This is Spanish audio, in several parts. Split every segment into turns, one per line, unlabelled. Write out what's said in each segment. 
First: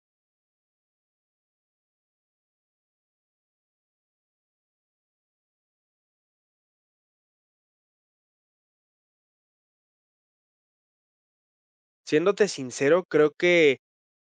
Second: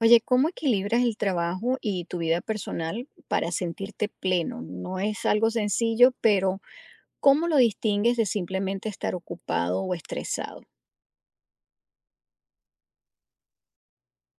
Oye, ¿cómo equilibras el trabajo y tu vida personal para sentirte pleno? No es algo sencillo, pero ¿cómo lo distingues de simplemente estar ocupado o estresado?
Siéndote sincero, creo que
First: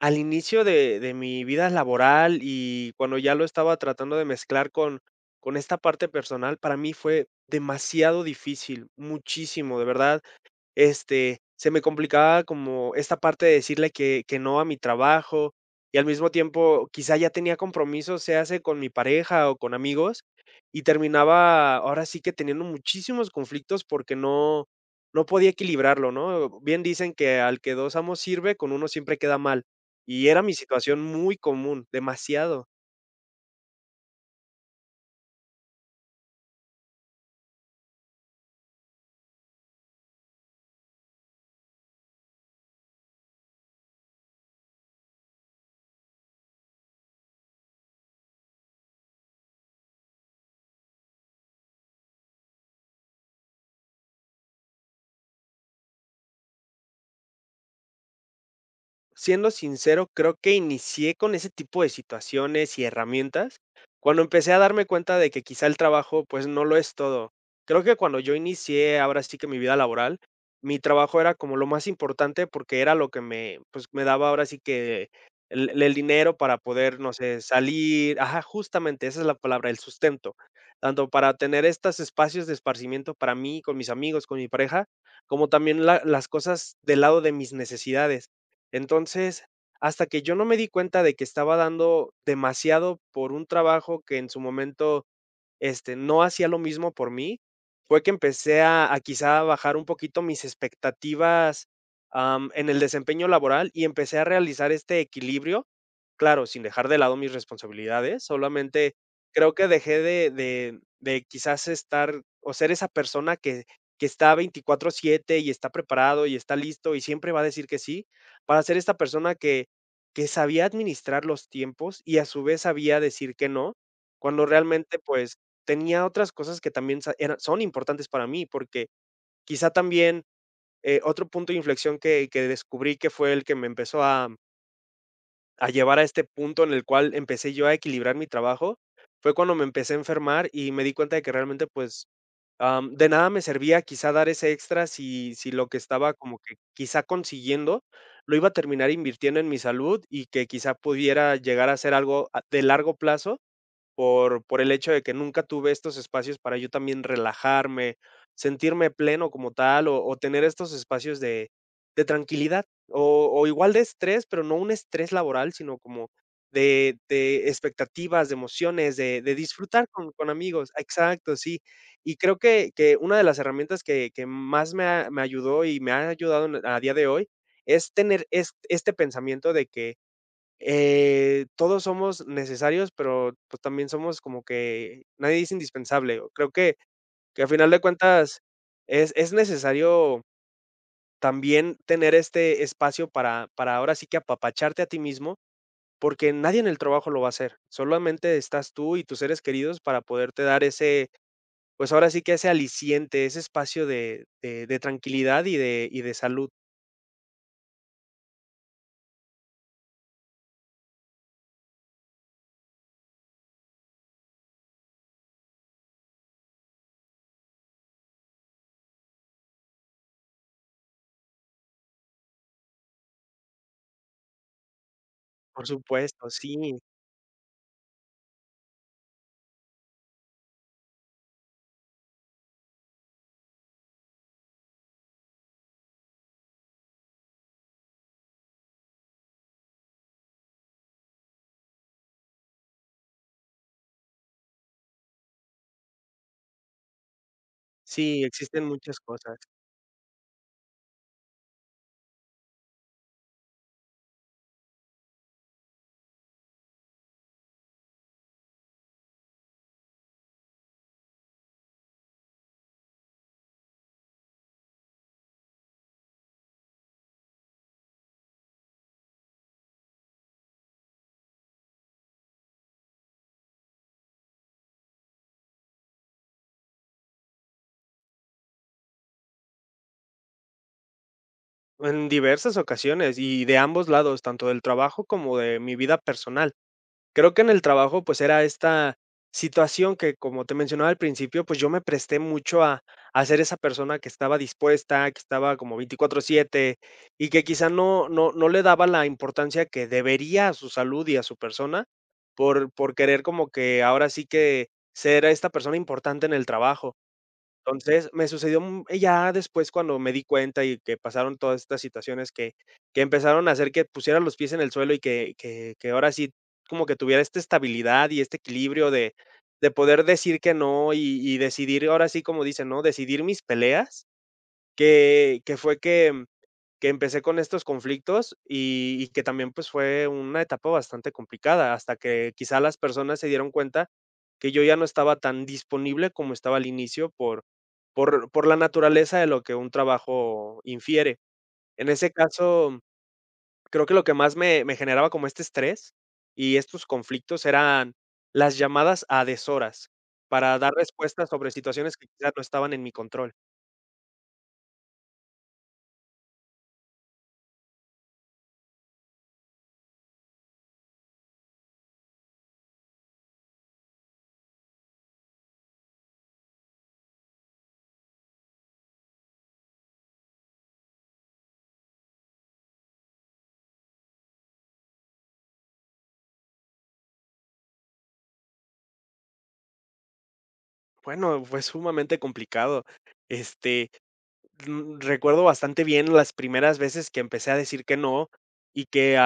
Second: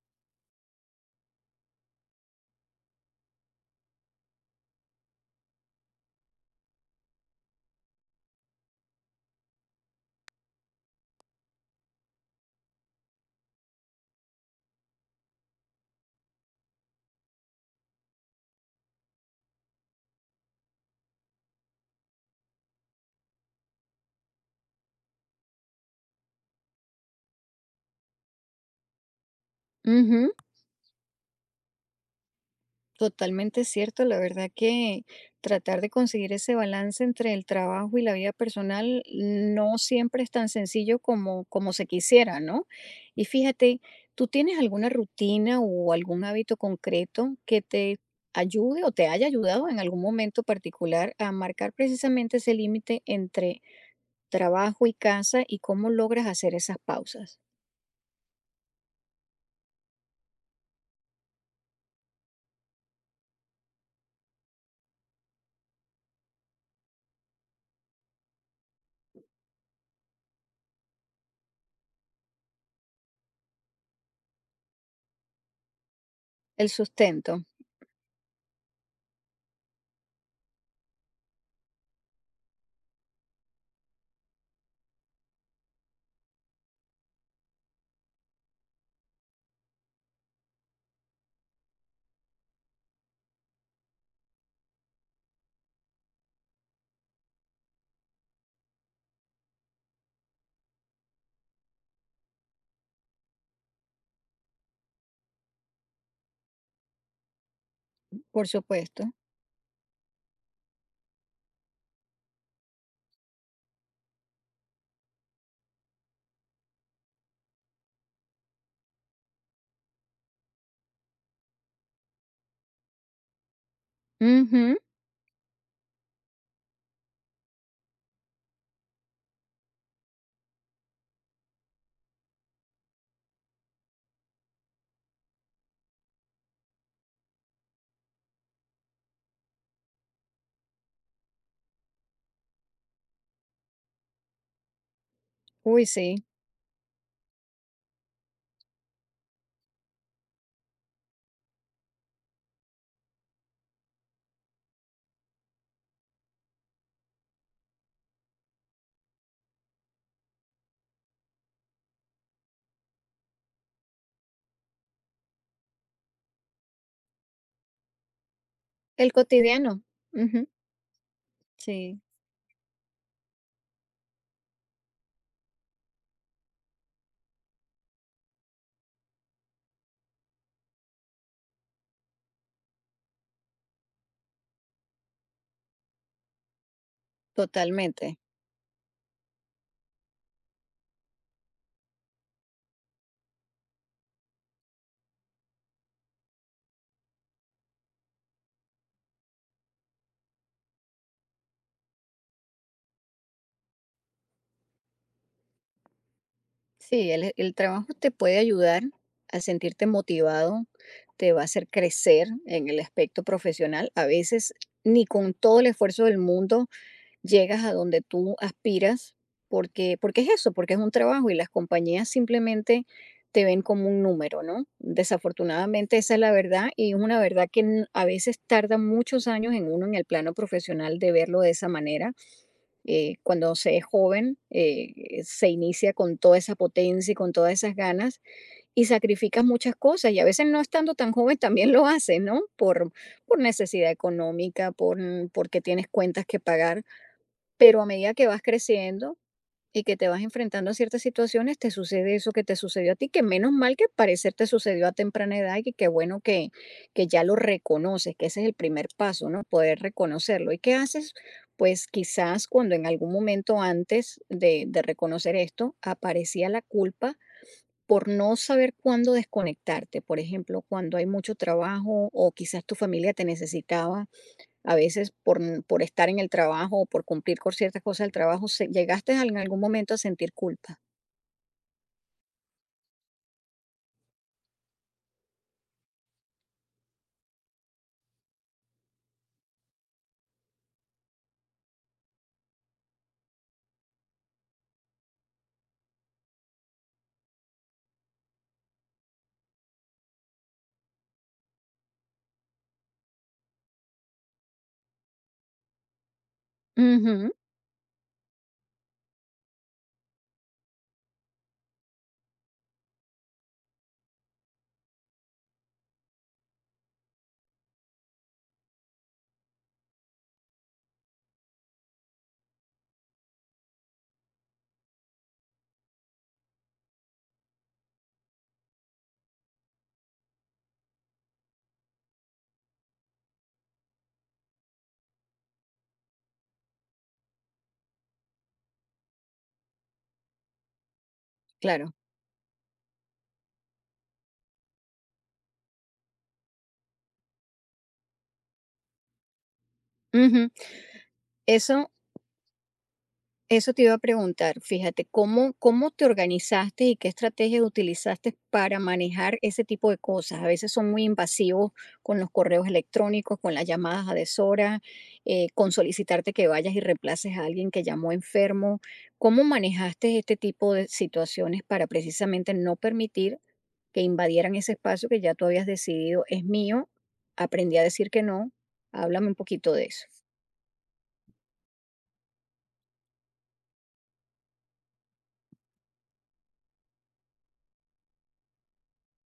al inicio de mi vida laboral y cuando ya lo estaba tratando de mezclar con esta parte personal, para mí fue demasiado difícil, muchísimo, de verdad. Se me complicaba como esta parte de decirle que no a mi trabajo, y al mismo tiempo, quizá ya tenía compromisos, se hace con mi pareja o con amigos, y terminaba ahora sí que teniendo muchísimos conflictos porque no podía equilibrarlo, ¿no? Bien dicen que al que dos amos sirve, con uno siempre queda mal, y era mi situación muy común, demasiado.
Totalmente cierto, la verdad que tratar de conseguir ese balance entre el trabajo y la vida personal no siempre es tan sencillo como se quisiera, ¿no? Y fíjate, ¿tú tienes alguna rutina o algún hábito concreto que te ayude o te haya ayudado en algún momento particular a marcar precisamente ese límite entre trabajo y casa y cómo logras hacer esas pausas?
Siendo sincero, creo que inicié con ese tipo de situaciones y herramientas cuando empecé a darme cuenta de que quizá el trabajo, pues, no lo es todo. Creo que cuando yo inicié, ahora sí que mi vida laboral, mi trabajo era como lo más importante porque era lo que me, pues, me daba ahora sí que el dinero para
El
poder, no sé,
sustento,
salir. Ajá, justamente, esa es la palabra, el sustento, tanto para tener estos espacios de esparcimiento para mí, con mis amigos, con mi pareja, como también la las cosas del lado de mis necesidades. Entonces, hasta que yo no me di cuenta de que estaba dando demasiado por un trabajo que en su momento, no hacía lo mismo por mí, fue que empecé a quizá bajar un poquito mis expectativas, en el desempeño laboral, y empecé a realizar este equilibrio, claro, sin dejar de lado mis responsabilidades.
por
Solamente
supuesto.
creo que dejé de quizás estar o ser esa persona que está veinticuatro siete y está preparado y está listo y siempre va a decir que sí, para ser esta persona que sabía administrar los tiempos y a su vez sabía decir que no, cuando
Ujú.
realmente, pues, tenía otras cosas que también sa eran son importantes para mí, porque quizá también, otro punto de inflexión que descubrí que fue el que me empezó a llevar a este punto en el cual empecé yo a equilibrar mi trabajo, fue cuando me empecé a enfermar y me di cuenta de que realmente, pues, de nada me servía quizá dar ese extra, si lo que
Uy,
estaba
sí.
como que quizá consiguiendo lo iba a terminar invirtiendo en mi salud, y que quizá pudiera llegar a ser algo a de largo plazo por el hecho de que nunca tuve estos espacios para yo también relajarme, sentirme pleno como tal, o tener estos espacios de tranquilidad, o igual de estrés, pero no un estrés laboral, sino como de expectativas, de emociones,
El
de
cotidiano.
disfrutar con
Ujú.
amigos. Exacto, sí.
Sí,
Y creo que una de las herramientas que más me ayudó y me ha ayudado en- a día de hoy es tener es este pensamiento de que, todos somos necesarios, pero, pues, también somos como que nadie es indispensable. O Creo que a final de
totalmente.
cuentas es necesario también tener este espacio para ahora sí que apapacharte a ti mismo, porque nadie en el trabajo lo va a hacer. Solamente estás tú y tus seres queridos para poderte dar ese, pues, ahora sí que ese aliciente, ese espacio de tranquilidad y de salud.
Sí, el trabajo te puede ayudar a sentirte motivado, te va a hacer crecer en el aspecto profesional. A veces ni con todo el esfuerzo del mundo llegas a donde tú aspiras, porque es eso, porque es un trabajo y las compañías simplemente te ven como un número, ¿no?
Por
Desafortunadamente esa es
supuesto,
la
sí,
verdad y es una verdad que a veces tarda muchos años en uno en el plano profesional de verlo de esa manera. Cuando se es joven, se inicia con toda esa potencia y con todas esas ganas y sacrificas muchas cosas y a veces no estando tan joven también lo haces, ¿no? Por necesidad económica, porque tienes cuentas que pagar, pero a medida
sí,
que vas
existen muchas
creciendo,
cosas.
y que te vas enfrentando a ciertas situaciones, te sucede eso que te sucedió a ti, que menos mal que al parecer te sucedió a temprana edad y que qué bueno que ya lo reconoces, que ese es el primer paso, ¿no? Poder reconocerlo. ¿Y qué haces? Pues quizás cuando en algún momento antes de reconocer esto aparecía la culpa por no saber cuándo desconectarte, por ejemplo, cuando hay mucho trabajo o quizás tu familia te necesitaba a veces por estar en el trabajo o por cumplir con ciertas cosas del trabajo, llegaste en algún momento a sentir culpa.
En diversas ocasiones y de ambos lados, tanto del trabajo como de mi vida personal. Creo que en el trabajo, pues, era esta situación que, como te mencionaba al principio, pues yo me presté mucho a ser esa persona que estaba dispuesta, que estaba como 24/7 y que quizá no le daba la importancia que debería a su salud y a su persona por querer como que ahora sí que ser esta persona importante en el trabajo.
Ujú,
Entonces, me sucedió, ya después, cuando me di cuenta y que pasaron todas estas situaciones que empezaron a hacer que pusiera los pies en el suelo, y que ahora sí, como que tuviera esta estabilidad y este equilibrio de poder decir que no y decidir, ahora sí, como dicen, ¿no? Decidir mis peleas. Que fue que empecé con estos conflictos y que también, pues, fue una etapa bastante complicada, hasta que quizá las personas se dieron cuenta que yo ya no estaba tan disponible como estaba al inicio por la naturaleza de lo que un trabajo infiere. En
claro.
ese caso, creo que lo que más me generaba como este estrés y estos conflictos eran las llamadas a deshoras
Ujú.
para dar respuestas sobre
Eso,
situaciones que quizás no estaban en mi control.
eso te iba a preguntar. Fíjate, ¿cómo, cómo te organizaste y qué estrategias utilizaste para manejar ese tipo de cosas? A veces son muy invasivos con los correos electrónicos, con las llamadas a deshora, con solicitarte que vayas y reemplaces a alguien que llamó enfermo. ¿Cómo manejaste este tipo de situaciones para precisamente no permitir que invadieran ese espacio que ya tú habías decidido es mío? Aprendí a decir que no. Háblame un poquito de eso.
Bueno, fue sumamente complicado. Este, recuerdo bastante bien las primeras veces que empecé a decir que no, y que a,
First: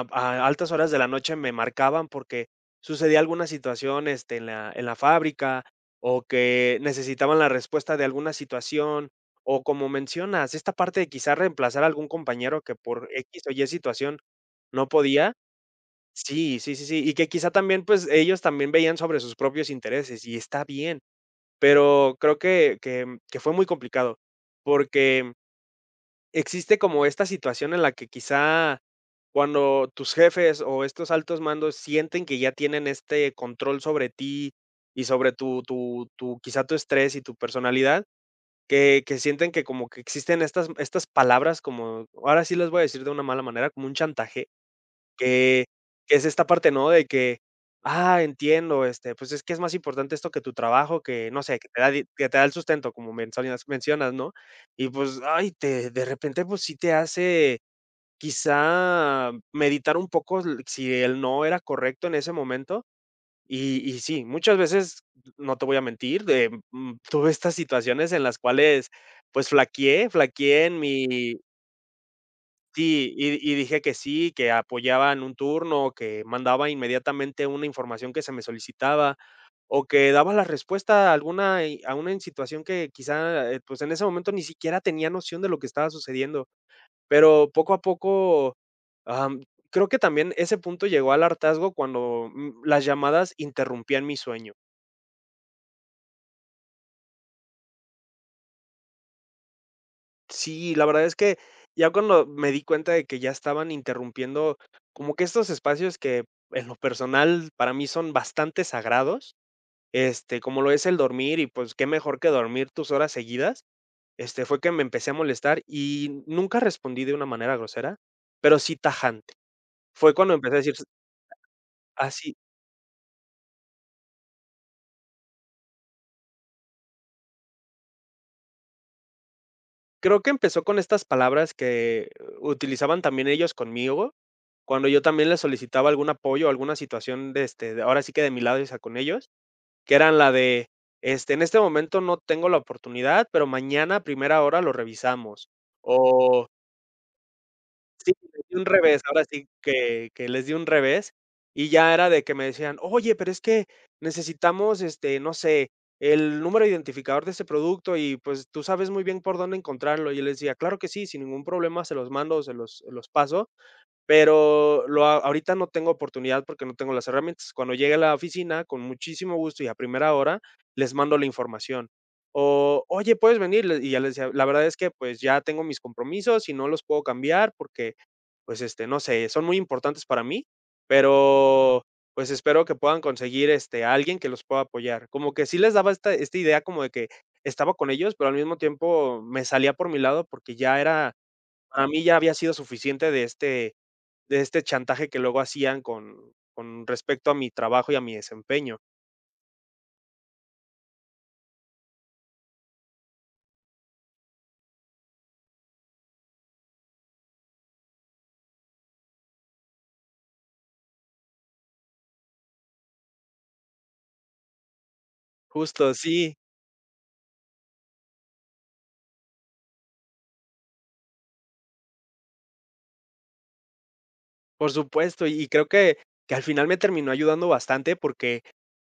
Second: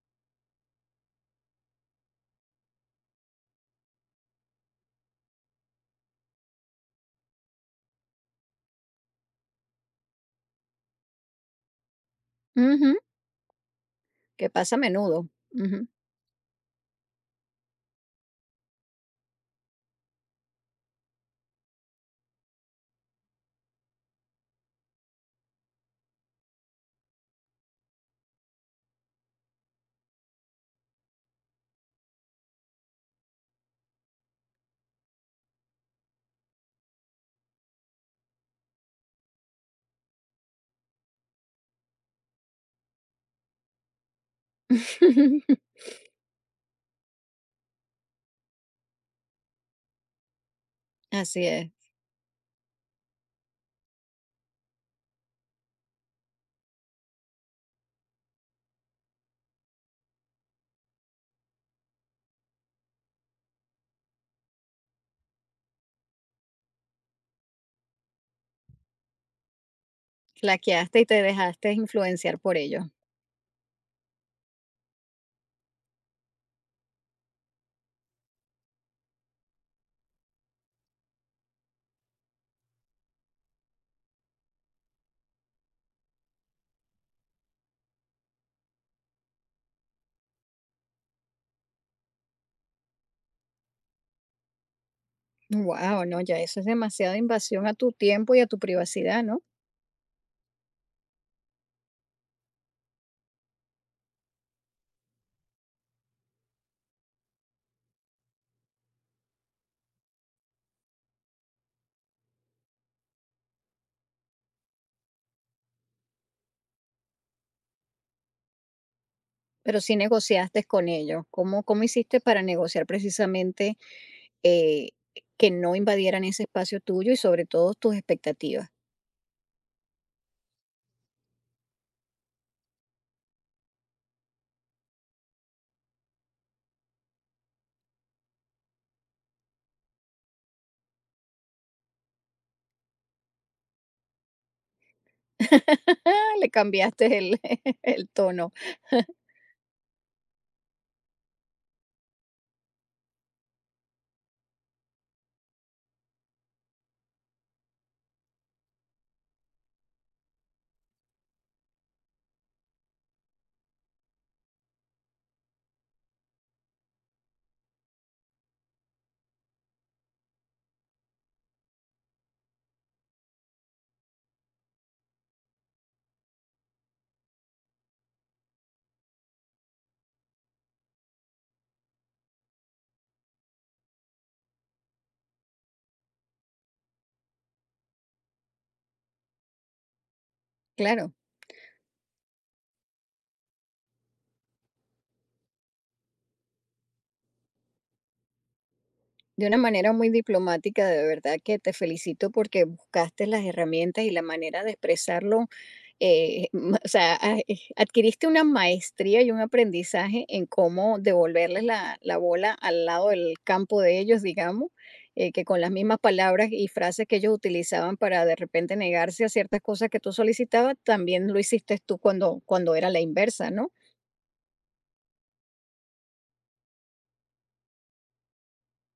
a- a altas horas de la noche me marcaban porque sucedía alguna situación, en la fábrica, o que necesitaban la respuesta de alguna situación, o, como mencionas, esta parte de quizá reemplazar a algún compañero que
Ujú,
por X o Y situación
que pasa a
no
menudo.
podía.
Ujú.
Sí, sí, sí, sí. Y que quizá también, pues, ellos también veían sobre sus propios intereses, y está bien, pero creo que fue muy complicado, porque existe como esta situación en la que quizá cuando tus jefes o estos altos mandos sienten que ya tienen este control sobre ti y sobre tu tu tu quizá tu estrés y tu personalidad, que sienten que como que existen estas palabras como, ahora sí las voy a decir de una mala manera, como un chantaje. Que que es esta parte, ¿no? De que, ah, entiendo, pues, es que es más importante esto que tu trabajo, que no
Así
sé,
es.
que te da el sustento, como mencionas, ¿no? Y, pues, ay, te de repente, pues, sí te hace quizá meditar un poco, l si el no era correcto en ese momento. Y sí, muchas veces, no te voy a mentir, tuve estas situaciones en las cuales, pues, flaqueé, flaqueé en
Flaqueaste y te
mi.
dejaste influenciar por ello.
Sí, y dije que sí, que apoyaban un turno, que mandaba inmediatamente una información que se me solicitaba, o que daba la respuesta a alguna situación que quizá, pues, en ese momento ni siquiera tenía noción de lo que estaba sucediendo. Pero poco a poco, am, creo que también ese punto llegó al hartazgo cuando, las llamadas interrumpían mi sueño.
Wow, no, ya eso es demasiada invasión a tu tiempo y a tu privacidad, ¿no?
Sí, la verdad es que ya cuando me di cuenta de que ya estaban interrumpiendo como que estos espacios que en lo personal para mí son bastante sagrados, como lo es el dormir, y pues qué mejor que dormir tus horas seguidas, fue que me empecé a molestar, y nunca respondí de una manera grosera, pero sí tajante.
Pero sí
Fue cuando empecé a
negociaste
decir s
con ellos. ¿Cómo, cómo hiciste
así.
para negociar precisamente eh, que no invadieran ese espacio tuyo y sobre todo tus expectativas?
Creo que empezó con estas palabras que utilizaban también ellos conmigo, cuando yo también les solicitaba algún apoyo, alguna situación de, ahora sí que de mi lado, o sea, con ellos. Que eran la de, en este momento no tengo la oportunidad, pero mañana a primera hora lo revisamos. O
Le cambiaste el
sí, les
tono.
di un revés, ahora sí que les di un revés, y ya era de que me decían: "Oye, pero es que necesitamos, no sé, el número identificador de ese producto, y, pues, tú sabes muy bien por dónde encontrarlo". Y yo les decía: "Claro que sí, sin ningún problema, se los mando, se los paso. Pero lo a ahorita no tengo oportunidad porque no tengo las herramientas. Cuando llegue a la oficina, con muchísimo gusto y a primera hora, les mando la información". O: "Oye, ¿puedes venir?" Le Y ya les decía: "La verdad es que, pues, ya tengo mis compromisos y no los puedo cambiar porque, pues, no sé, son muy importantes para mí, pero, pues, espero que puedan conseguir, a alguien que los pueda apoyar". Como que sí les daba esta idea como de que estaba con ellos, pero al mismo tiempo me salía por mi lado, porque ya
Claro,
era, para mí ya había sido suficiente de este, de este chantaje que luego hacían con respecto a mi trabajo y a mi desempeño.
de una manera muy diplomática, de verdad que te felicito porque buscaste las herramientas y la manera de expresarlo. Adquiriste una maestría y un aprendizaje en cómo devolverles la bola al lado del campo de ellos, digamos, que con las
Justo,
mismas
sí,
palabras y frases que ellos utilizaban para de repente negarse a ciertas cosas que tú solicitabas, también lo hiciste tú cuando era la inversa, ¿no?
por supuesto, y creo que al final me terminó ayudando bastante porque,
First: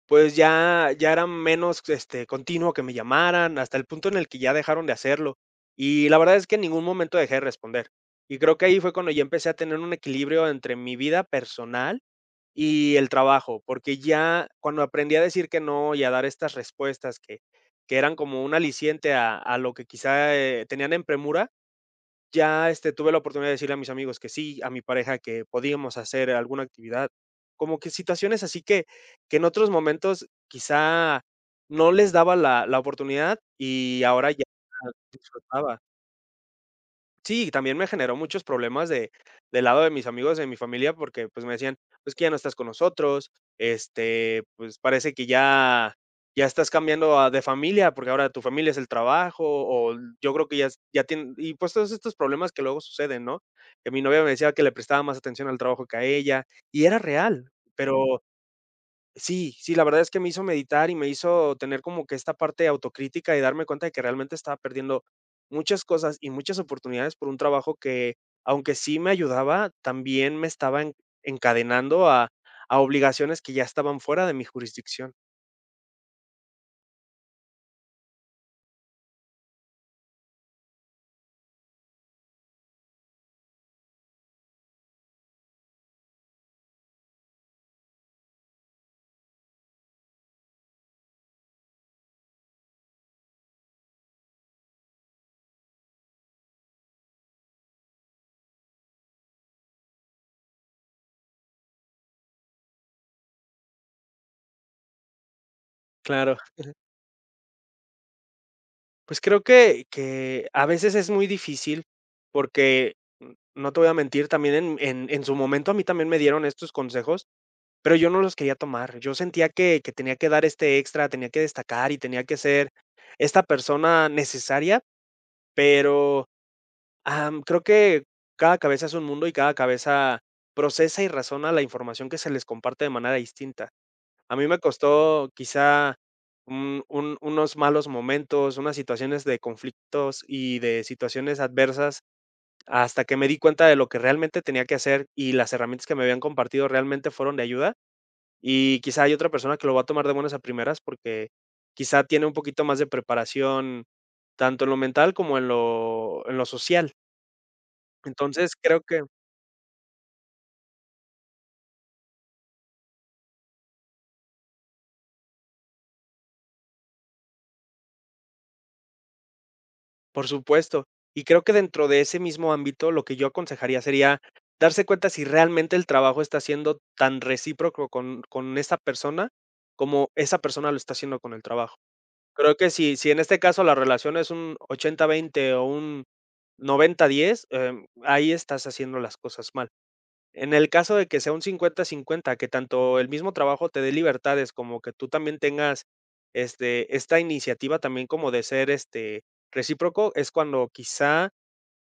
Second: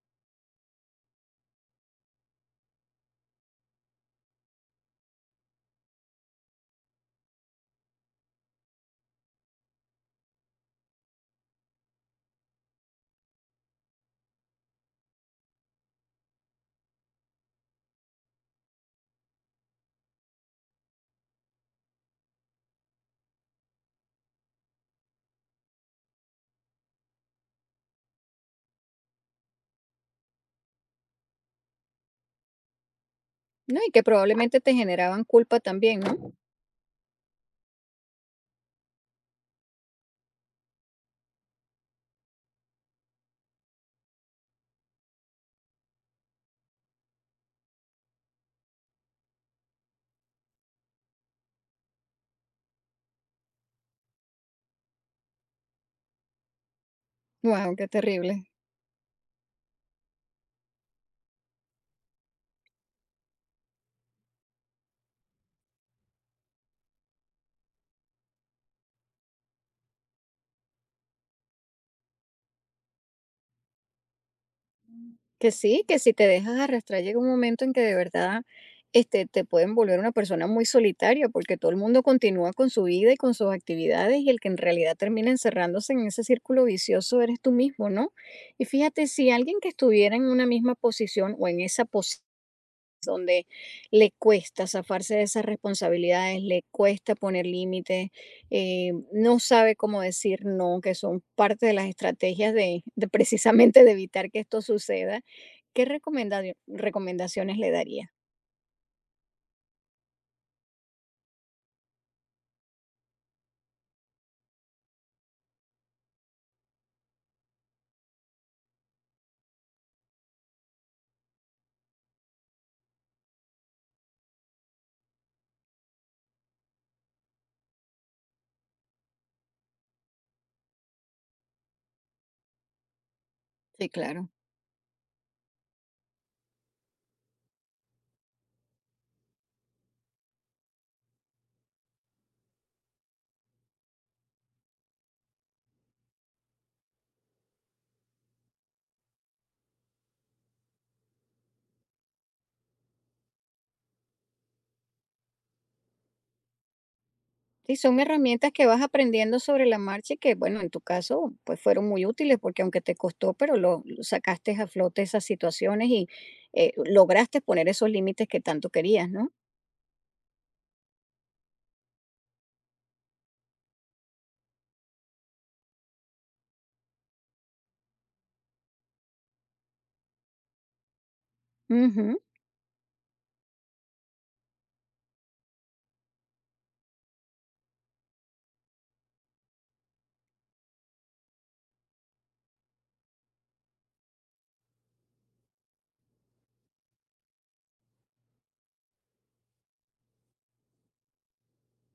pues, ya era menos, continuo que me llamaran, hasta el punto en el que ya dejaron de hacerlo. Y la verdad es que en ningún momento dejé de responder. Y creo que ahí fue cuando ya empecé a tener un equilibrio entre mi vida personal y el trabajo, porque ya cuando aprendí a decir que no y a dar estas respuestas que eran como un aliciente a lo que quizá, tenían en premura, ya, tuve la oportunidad de decirle a mis amigos que sí, a mi pareja que podíamos hacer alguna actividad. Como que situaciones así que en otros momentos quizá no les daba la oportunidad,
No, y que
y ahora ya
probablemente te generaban culpa
disfrutaba.
también, ¿no?
Sí, también me generó muchos problemas de del lado de mis amigos, de mi familia, porque, pues, me decían: pues que ya no estás con nosotros, pues, parece que ya estás cambiando a de familia, porque ahora tu familia es el trabajo, o yo creo que ya es ya tienen. Y, pues, todos estos problemas que luego suceden, ¿no? Que mi novia me decía que le prestaba más atención al trabajo que a ella, y era real,
Guau, qué
pero.
terrible.
Sí, sí, la verdad es que me hizo meditar y me hizo tener como que esta parte de autocrítica, y darme cuenta de que realmente estaba perdiendo muchas cosas y muchas oportunidades por un trabajo que, aunque sí me ayudaba, también me estaba encadenando a obligaciones que ya estaban fuera de mi jurisdicción.
Que sí, que si te dejas arrastrar llega un momento en que de verdad, este, te pueden volver una persona muy solitaria, porque todo el mundo continúa con su vida y con sus actividades, y el que en realidad termina encerrándose en ese círculo vicioso eres tú mismo, ¿no? Y fíjate, si alguien que estuviera en una misma posición o en esa posición donde le cuesta zafarse de esas responsabilidades, le cuesta poner límites, no sabe cómo decir no, que son parte de las estrategias de precisamente de evitar que esto suceda. ¿Qué
Claro,
recomendaciones le daría?
pues creo que a veces es muy difícil porque, no te voy a mentir, también en, en su momento a mí también me dieron estos consejos. Pero yo no los quería tomar. Yo sentía que tenía que dar este extra, tenía que destacar y tenía que ser esta persona necesaria, pero, creo que cada cabeza es un mundo, y cada cabeza procesa y razona la información que se les comparte de manera distinta.
Sí, claro.
A mí me costó quizá un unos malos momentos, unas situaciones de conflictos y de situaciones adversas, hasta que me di cuenta de lo que realmente tenía que hacer, y las herramientas que me habían compartido realmente fueron de ayuda. Y quizá hay otra persona que lo va a tomar de buenas a primeras porque quizá tiene un poquito más de preparación, tanto en lo mental como en lo social.
Sí, son herramientas
Entonces,
que vas
creo que,
aprendiendo sobre la marcha y que, bueno, en tu caso, pues fueron muy útiles porque aunque te costó, pero lo sacaste a flote esas situaciones y lograste poner esos límites que tanto querías, ¿no?
por supuesto. Y creo que dentro de ese mismo ámbito, lo que yo aconsejaría sería darse cuenta si realmente el trabajo está siendo tan recíproco con esa persona, como esa persona lo está haciendo con el trabajo.
Ujú.
Creo que si en este caso la relación es un 80 20 o un 90 diez, ahí estás haciendo las cosas mal. En el caso de que sea un cincuenta-cincuenta, que tanto el mismo trabajo te dé libertades, como que tú también tengas, esta iniciativa también como de ser, recíproco, es cuando quizá,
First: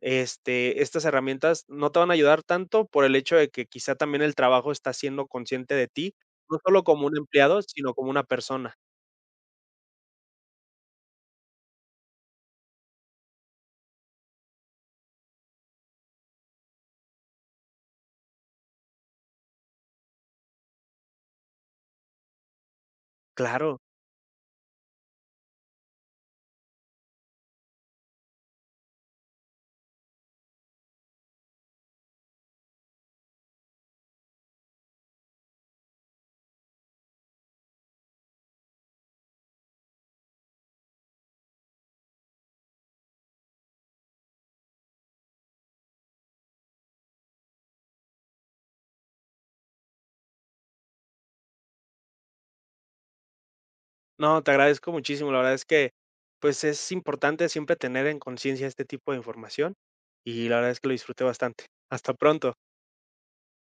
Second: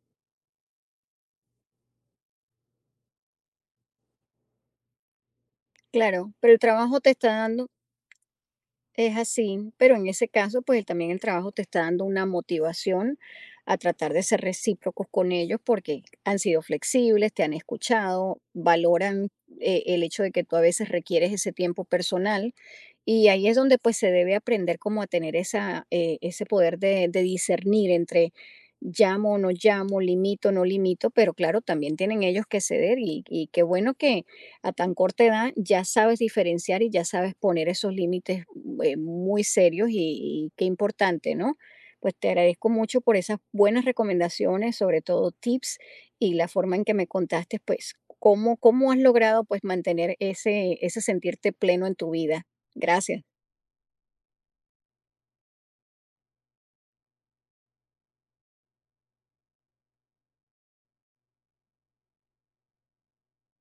estas herramientas no te van a ayudar tanto, por el hecho de que quizá también el trabajo está siendo consciente de ti,
Claro, pero
no
el
solo
trabajo
como
te
un
está
empleado,
dando,
sino como una persona.
es así, pero en ese caso, pues también el trabajo te está dando una motivación a tratar de ser recíprocos con ellos porque han sido flexibles, te han escuchado, valoran el hecho de que tú a veces requieres ese tiempo personal y ahí es donde
Claro.
pues se debe aprender como a tener esa, ese poder de discernir entre llamo, no llamo, limito, no limito, pero claro, también tienen ellos que ceder y qué bueno que a tan corta edad ya sabes diferenciar y ya sabes poner esos límites, muy serios y qué importante, ¿no? Pues te agradezco mucho por esas buenas recomendaciones, sobre todo tips y la forma en que me contaste, pues, cómo, cómo has logrado pues mantener ese, ese sentirte pleno en tu vida. Gracias.
No, te agradezco muchísimo. La verdad es que, pues, es importante siempre tener en conciencia este tipo de información, y la verdad es que lo disfruté bastante. Hasta pronto.